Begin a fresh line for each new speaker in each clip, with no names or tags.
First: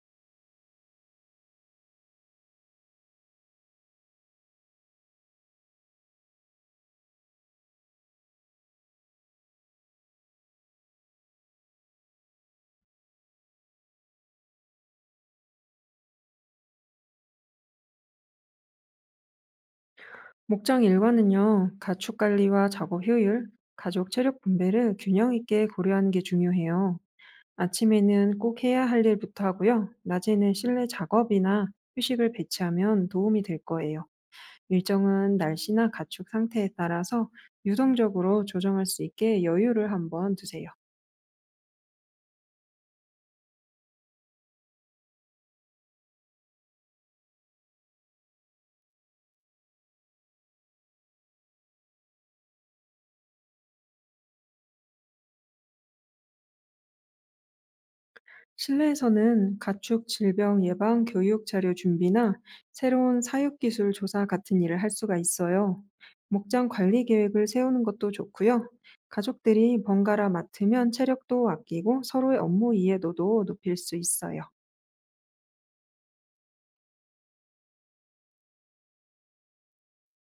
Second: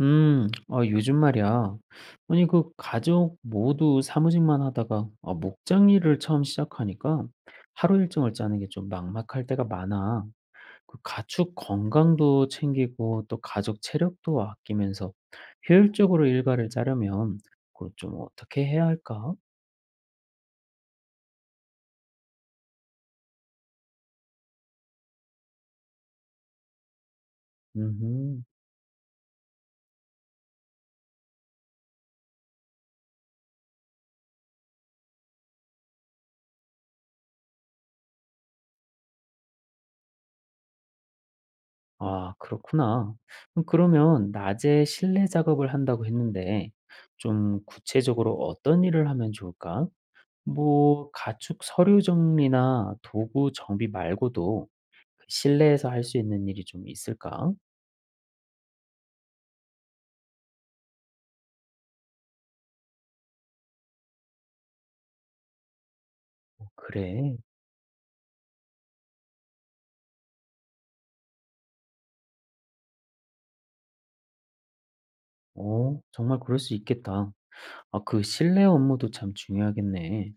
어 요즘 말이야. 아니, 그 가족 모두 사무직만 하다가 어, 목장 일을 처음 시작하니까 하루 일정을 짜는 게 좀 막막할 때가 많아. 그 가축 건강도 챙기고 또 가족 체력도 아끼면서 효율적으로 일과를 짜려면 그걸 좀 어떻게 해야 할까?
목장 일과는요, 가축 관리와 작업 효율, 가족 체력 분배를 균형 있게 고려하는 게 중요해요. 아침에는
음,
꼭 해야 할 일부터 하고요. 낮에는 실내 작업이나 휴식을 배치하면 도움이 될 거예요. 일정은 날씨나 가축 상태에 따라서 유동적으로 조정할 수 있게 여유를 한번 두세요.
아, 그렇구나. 그럼 그러면 낮에 실내 작업을 한다고 했는데 좀 구체적으로 어떤 일을 하면 좋을까? 뭐 가축 서류 정리나 도구 정비 말고도 그 실내에서 할 수 있는 일이 좀 있을까?
실내에서는 가축 질병 예방 교육 자료 준비나 새로운 사육 기술 조사 같은 일을 할 수가 있어요.
어,
목장 관리
그래.
계획을 세우는 것도 좋고요. 가족들이 번갈아 맡으면 체력도 아끼고 서로의 업무 이해도도 높일 수 있어요.
어, 정말 그럴 수 있겠다. 아, 그 실내 업무도 참 중요하겠네.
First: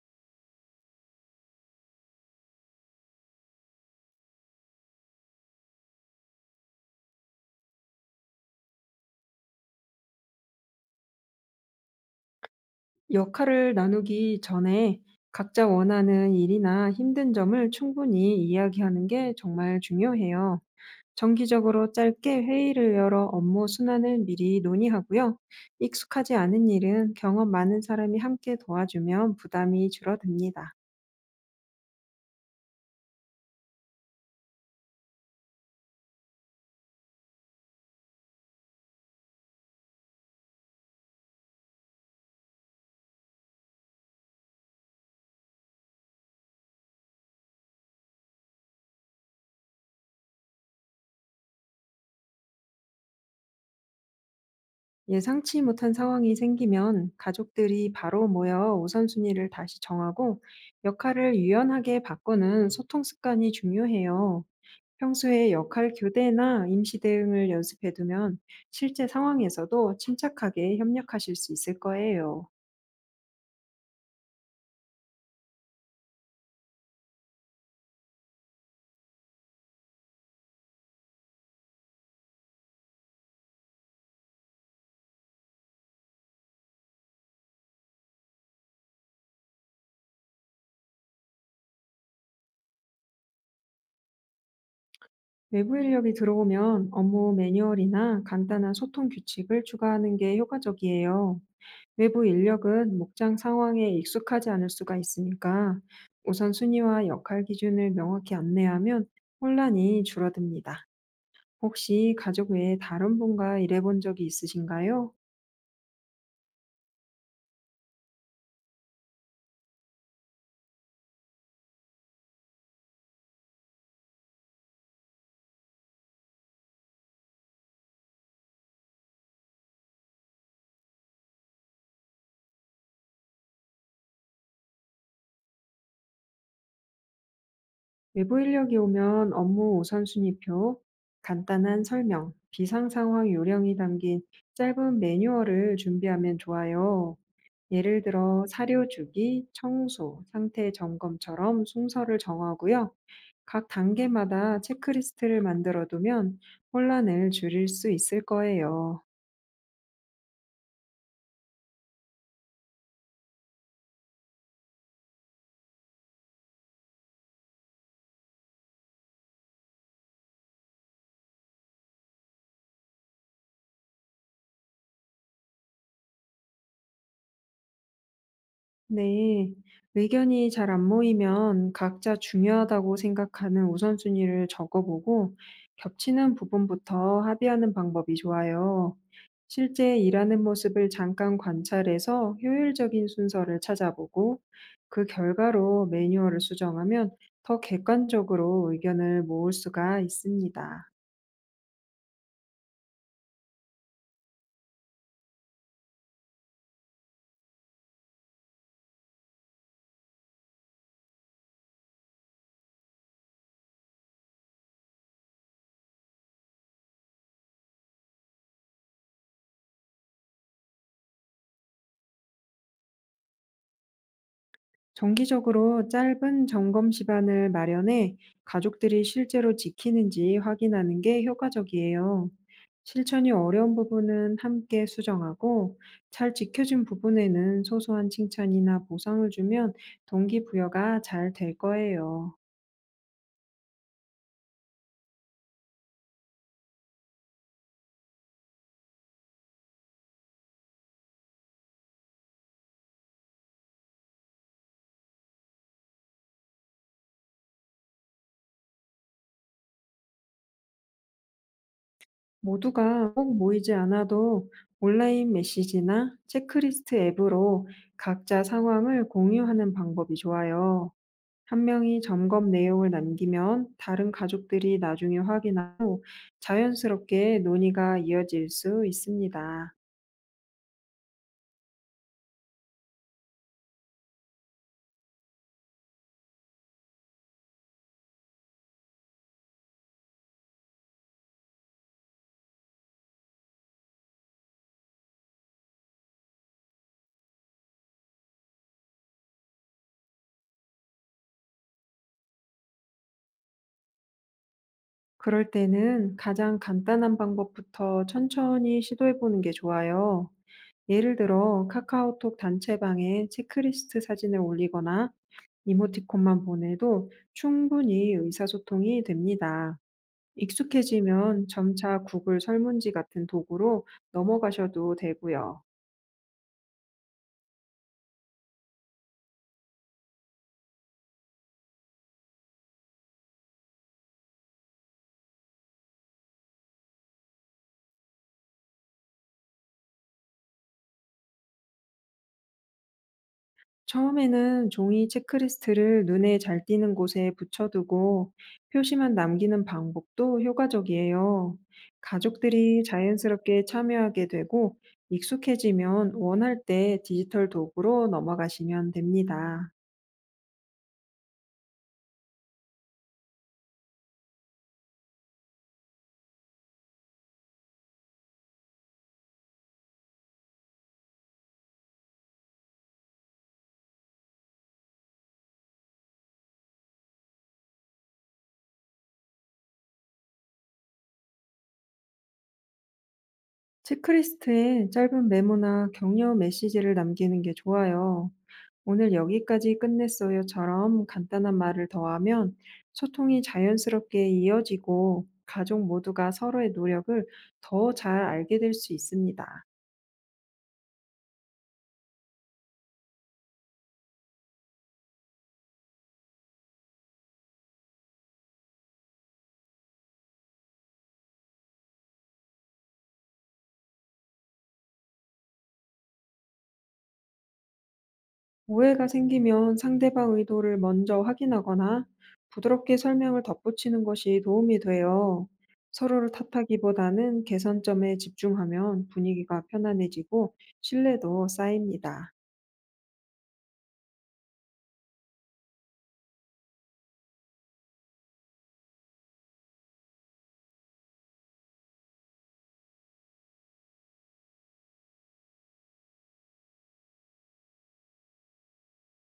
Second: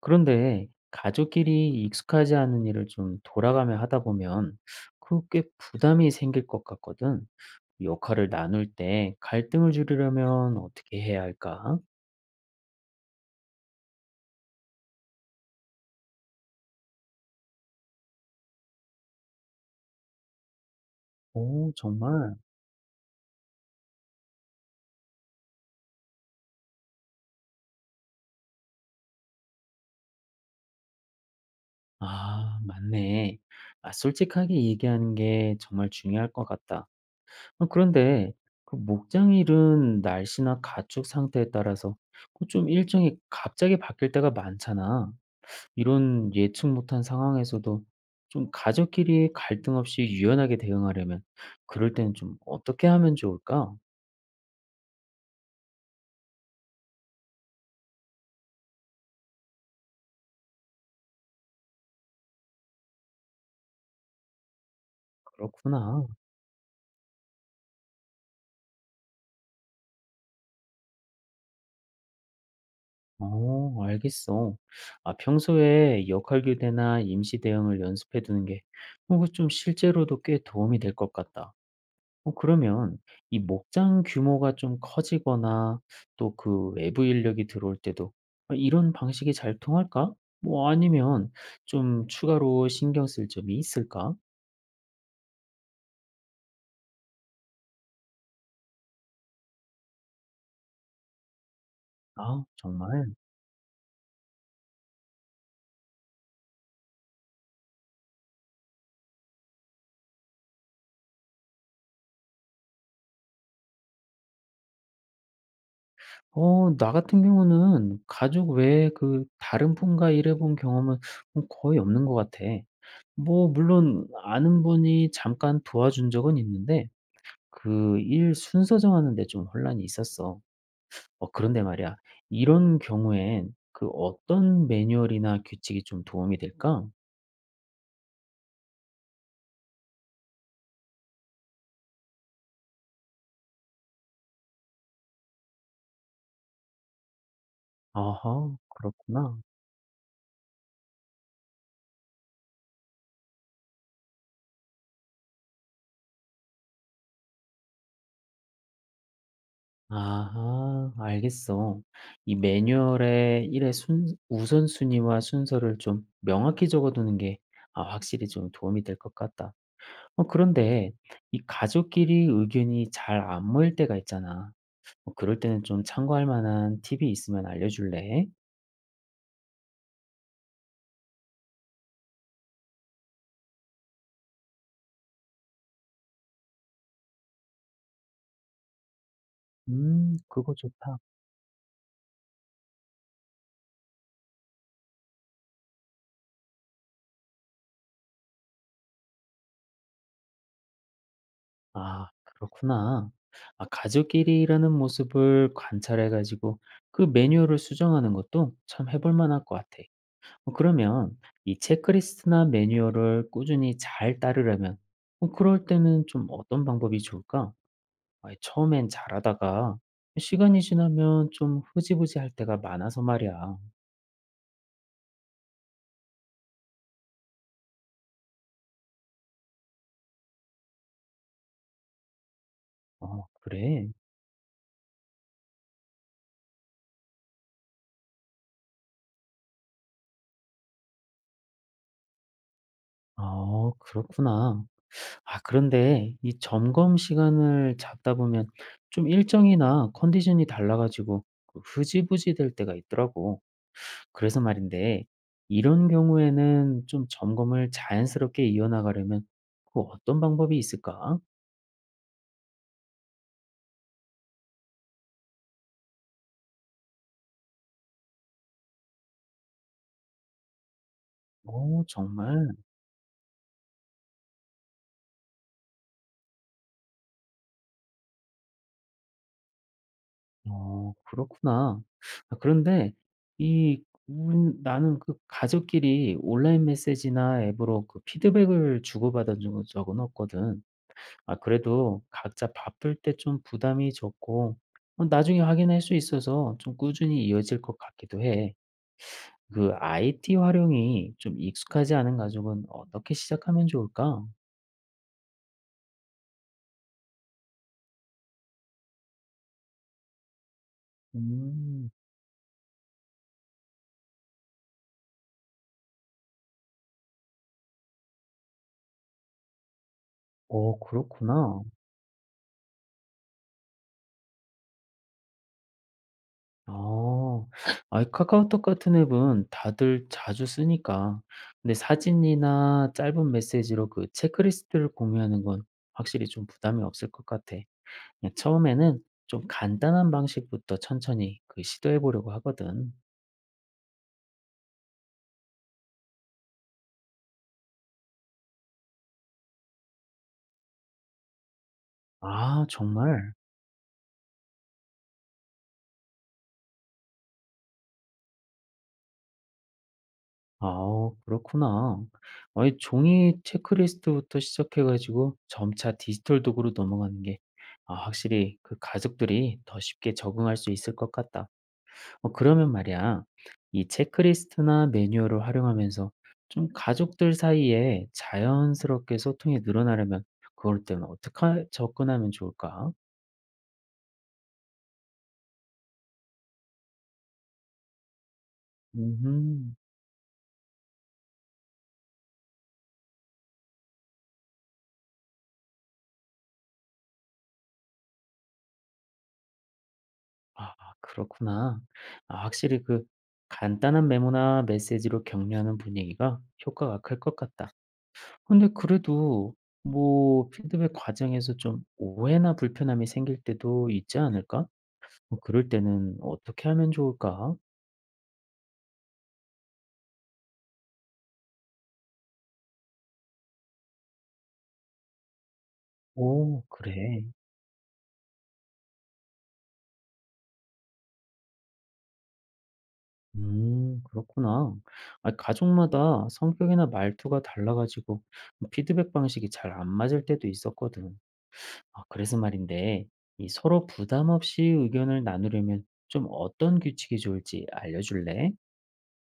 그런데 가족끼리 익숙하지 않은 일을 좀 돌아가며 하다 보면 그게 부담이 생길 것 같거든. 역할을 나눌 때 갈등을 줄이려면 어떻게 해야 할까?
역할을 나누기 전에 각자 원하는 일이나 힘든 점을 충분히 이야기하는 게 정말 중요해요.
오,
정기적으로
정말.
짧게 회의를 열어 업무 순환을 미리 논의하고요. 익숙하지 않은 일은 경험 많은 사람이 함께 도와주면 부담이 줄어듭니다.
아, 맞네. 아, 솔직하게 얘기하는 게 정말 중요할 것 같다. 아, 그런데 그 목장일은 날씨나 가축 상태에 따라서 그좀 일정이 갑자기 바뀔 때가 많잖아. 이런 예측 못한 상황에서도 좀 가족끼리 갈등 없이 유연하게 대응하려면 그럴 때는 좀 어떻게 하면 좋을까?
예상치 못한 상황이 생기면 가족들이 바로 모여 우선순위를 다시 정하고 역할을 유연하게 바꾸는 소통 습관이 중요해요. 평소에 역할
그렇구나.
교대나 임시 대응을 연습해 두면 실제 상황에서도 침착하게 협력하실 수 있을 거예요.
어, 알겠어. 아, 평소에 역할 교대나 임시 대응을 연습해 두는 게, 어, 그좀 실제로도 꽤 도움이 될 것 같다. 어, 그러면 이 목장 규모가 좀 커지거나 또 그 외부 인력이 들어올 때도 어, 이런 방식이 잘 통할까? 뭐 아니면 좀 추가로 신경 쓸 점이 있을까?
외부 인력이 들어오면 업무 매뉴얼이나 간단한 소통 규칙을 추가하는 게 효과적이에요. 외부
아,
인력은
정말.
목장 상황에 익숙하지 않을 수가 있으니까 우선순위와 역할 기준을 명확히 안내하면 혼란이 줄어듭니다. 혹시 가족 외에 다른 분과 일해본 적이 있으신가요?
어, 나 같은 경우는 가족 외에 그 다른 분과 일해본 경험은 거의 없는 것 같아. 뭐 물론 아는 분이 잠깐 도와준 적은 있는데 그 일 순서 정하는 데 좀 혼란이 있었어. 어 그런데 말이야. 이런 경우엔 그 어떤 매뉴얼이나 규칙이 좀 도움이 될까?
외부 인력이 오면 업무 우선순위표, 간단한 설명, 비상 상황 요령이 담긴 짧은 매뉴얼을 준비하면 좋아요. 예를 들어
아하,
사료
그렇구나.
주기, 청소, 상태 점검처럼 순서를 정하고요. 각 단계마다 체크리스트를 만들어 두면 혼란을 줄일 수 있을 거예요.
아하, 알겠어. 이 매뉴얼에 일의 순 우선순위와 순서를 좀 명확히 적어두는 게 아 확실히 좀 도움이 될 것 같다. 어 그런데 이 가족끼리 의견이 잘 안 모일 때가 있잖아. 뭐 그럴 때는 좀 참고할 만한 팁이 있으면 알려줄래?
네. 의견이 잘 안 모이면 각자 중요하다고 생각하는 우선순위를 적어보고 겹치는 부분부터 합의하는 방법이 좋아요. 실제 일하는
그거
모습을
좋다.
잠깐 관찰해서 효율적인 순서를 찾아보고 그 결과로 매뉴얼을 수정하면 더 객관적으로 의견을 모을 수가 있습니다.
아, 그렇구나. 아, 가족끼리 일하는 모습을 관찰해가지고 그 매뉴얼을 수정하는 것도 참 해볼 만할 것 같아. 어, 그러면 이 체크리스트나 매뉴얼을 꾸준히 잘 따르려면 어, 그럴 때는 좀 어떤 방법이 좋을까? 아, 처음엔 잘하다가 시간이 지나면 좀 흐지부지 할 때가 많아서 말이야.
정기적으로 짧은 점검 시간을 마련해 가족들이 실제로 지키는지 확인하는 게 효과적이에요.
어,
실천이 어려운
그래.
부분은 함께 수정하고 잘 지켜진 부분에는 소소한 칭찬이나 보상을 주면 동기부여가 잘 될 거예요.
어, 그렇구나. 아 그런데 이 점검 시간을 잡다 보면 좀 일정이나 컨디션이 달라 가지고 그 흐지부지 될 때가 있더라고. 그래서 말인데 이런 경우에는 좀 점검을 자연스럽게 이어나가려면 그 어떤 방법이 있을까?
모두가 꼭 모이지 않아도 온라인 메시지나 체크리스트 앱으로 각자 상황을 공유하는 방법이 좋아요. 한
오
명이
정말?
점검 내용을 남기면 다른 가족들이 나중에 확인하고 자연스럽게 논의가 이어질 수 있습니다.
어 그렇구나. 아 그런데 이 운 나는 그 가족끼리 온라인 메시지나 앱으로 그 피드백을 주고받은 적은 없거든. 아 그래도 각자 바쁠 때 좀 부담이 적고 어 나중에 확인할 수 있어서 좀 꾸준히 이어질 것 같기도 해. 그 IT 활용이 좀 익숙하지 않은 가족은 어떻게 시작하면 좋을까?
그럴 때는 가장 간단한 방법부터 천천히 시도해 보는 게 좋아요. 예를 들어
음.
카카오톡 단체방에 체크리스트 사진을 올리거나 이모티콘만 보내도 충분히 의사소통이 됩니다.
어
익숙해지면
그렇구나.
점차 구글 설문지 같은 도구로 넘어가셔도 되고요.
아. 아이 카카오톡 같은 앱은 다들 자주 쓰니까 근데 사진이나 짧은 메시지로 그 체크리스트를 공유하는 건 확실히 좀 부담이 없을 것 같아. 그냥 처음에는 좀 간단한 방식부터 천천히 그 시도해 보려고 하거든.
처음에는 종이 체크리스트를 눈에 잘 띄는 곳에 붙여두고 표시만 남기는 방법도 효과적이에요.
아,
가족들이
정말?
자연스럽게 참여하게 되고 익숙해지면 원할 때 디지털 도구로 넘어가시면 됩니다.
아, 그렇구나. 아니, 종이 체크리스트부터 시작해 가지고 점차 디지털 도구로 넘어가는 게 아, 확실히 그 가족들이 더 쉽게 적응할 수 있을 것 같다. 어, 그러면 말이야. 이 체크리스트나 매뉴얼을 활용하면서 좀 가족들 사이에 자연스럽게 소통이 늘어나려면 그럴 때는 어떻게 접근하면 좋을까?
체크리스트에 짧은 메모나 격려 메시지를 남기는 게 좋아요. "오늘
음
여기까지 끝냈어요."처럼 간단한 말을 더하면 소통이 자연스럽게 이어지고 가족 모두가 서로의 노력을 더 잘 알게 될 수 있습니다.
아 그렇구나. 아 확실히 그 간단한 메모나 메시지로 격려하는 분위기가 효과가 클 것 같다. 근데 그래도 뭐 피드백 과정에서 좀 오해나 불편함이 생길 때도 있지 않을까? 뭐 그럴 때는 어떻게 하면 좋을까?
오해가 생기면 상대방 의도를 먼저 확인하거나 부드럽게 설명을 덧붙이는 것이 도움이 돼요. 서로를
오 그래.
탓하기보다는 개선점에 집중하면 분위기가 편안해지고 신뢰도 쌓입니다.
그렇구나. 아 가족마다 성격이나 말투가 달라 가지고 피드백 방식이 잘 안 맞을 때도 있었거든. 아 그래서 말인데 이 서로 부담 없이 의견을 나누려면 좀 어떤 규칙이 좋을지 알려줄래?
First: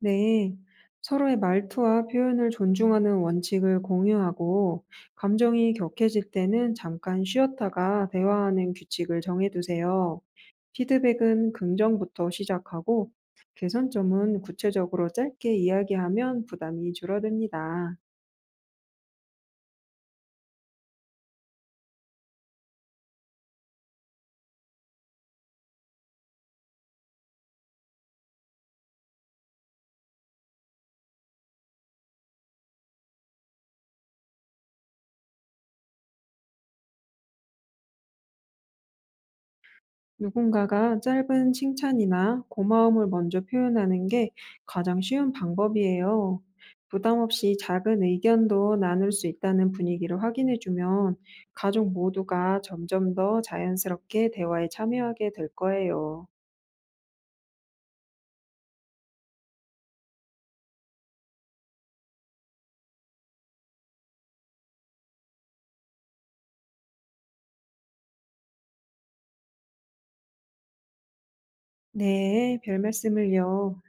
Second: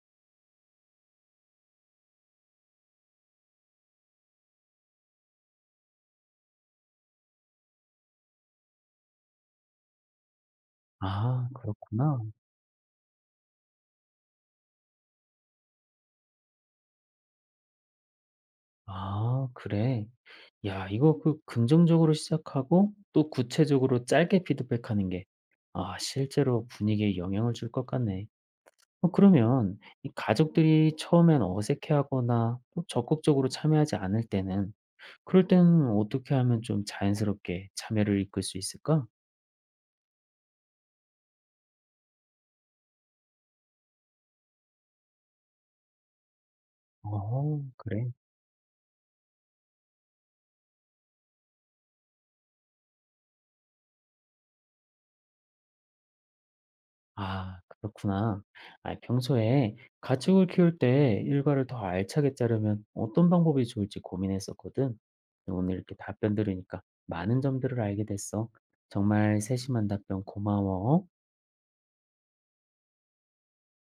네, 서로의 말투와 표현을 존중하는 원칙을 공유하고, 감정이 격해질 때는 잠깐 쉬었다가 대화하는 규칙을 정해두세요.
아,
피드백은
그렇구나.
긍정부터 시작하고, 개선점은 구체적으로 짧게 이야기하면 부담이 줄어듭니다.
아, 그래. 야, 이거 그 긍정적으로 시작하고 또 구체적으로 짧게 피드백하는 게 아, 실제로 분위기에 영향을 줄 것 같네. 어, 그러면 이 가족들이 처음엔 어색해하거나 또 적극적으로 참여하지 않을 때는 그럴 때는 어떻게 하면 좀 자연스럽게 참여를 이끌 수 있을까?
누군가가 짧은 칭찬이나 고마움을 먼저 표현하는 게 가장 쉬운 방법이에요. 부담 없이
어,
작은
그래.
의견도 나눌 수 있다는 분위기를 확인해 주면 가족 모두가 점점 더 자연스럽게 대화에 참여하게 될 거예요.
아, 그렇구나. 아, 평소에 가축을 키울 때 일과를 더 알차게 짜려면 어떤 방법이 좋을지 고민했었거든. 오늘 이렇게 답변 들으니까 많은 점들을 알게 됐어. 정말 세심한 답변 고마워.
네, 별 말씀을요.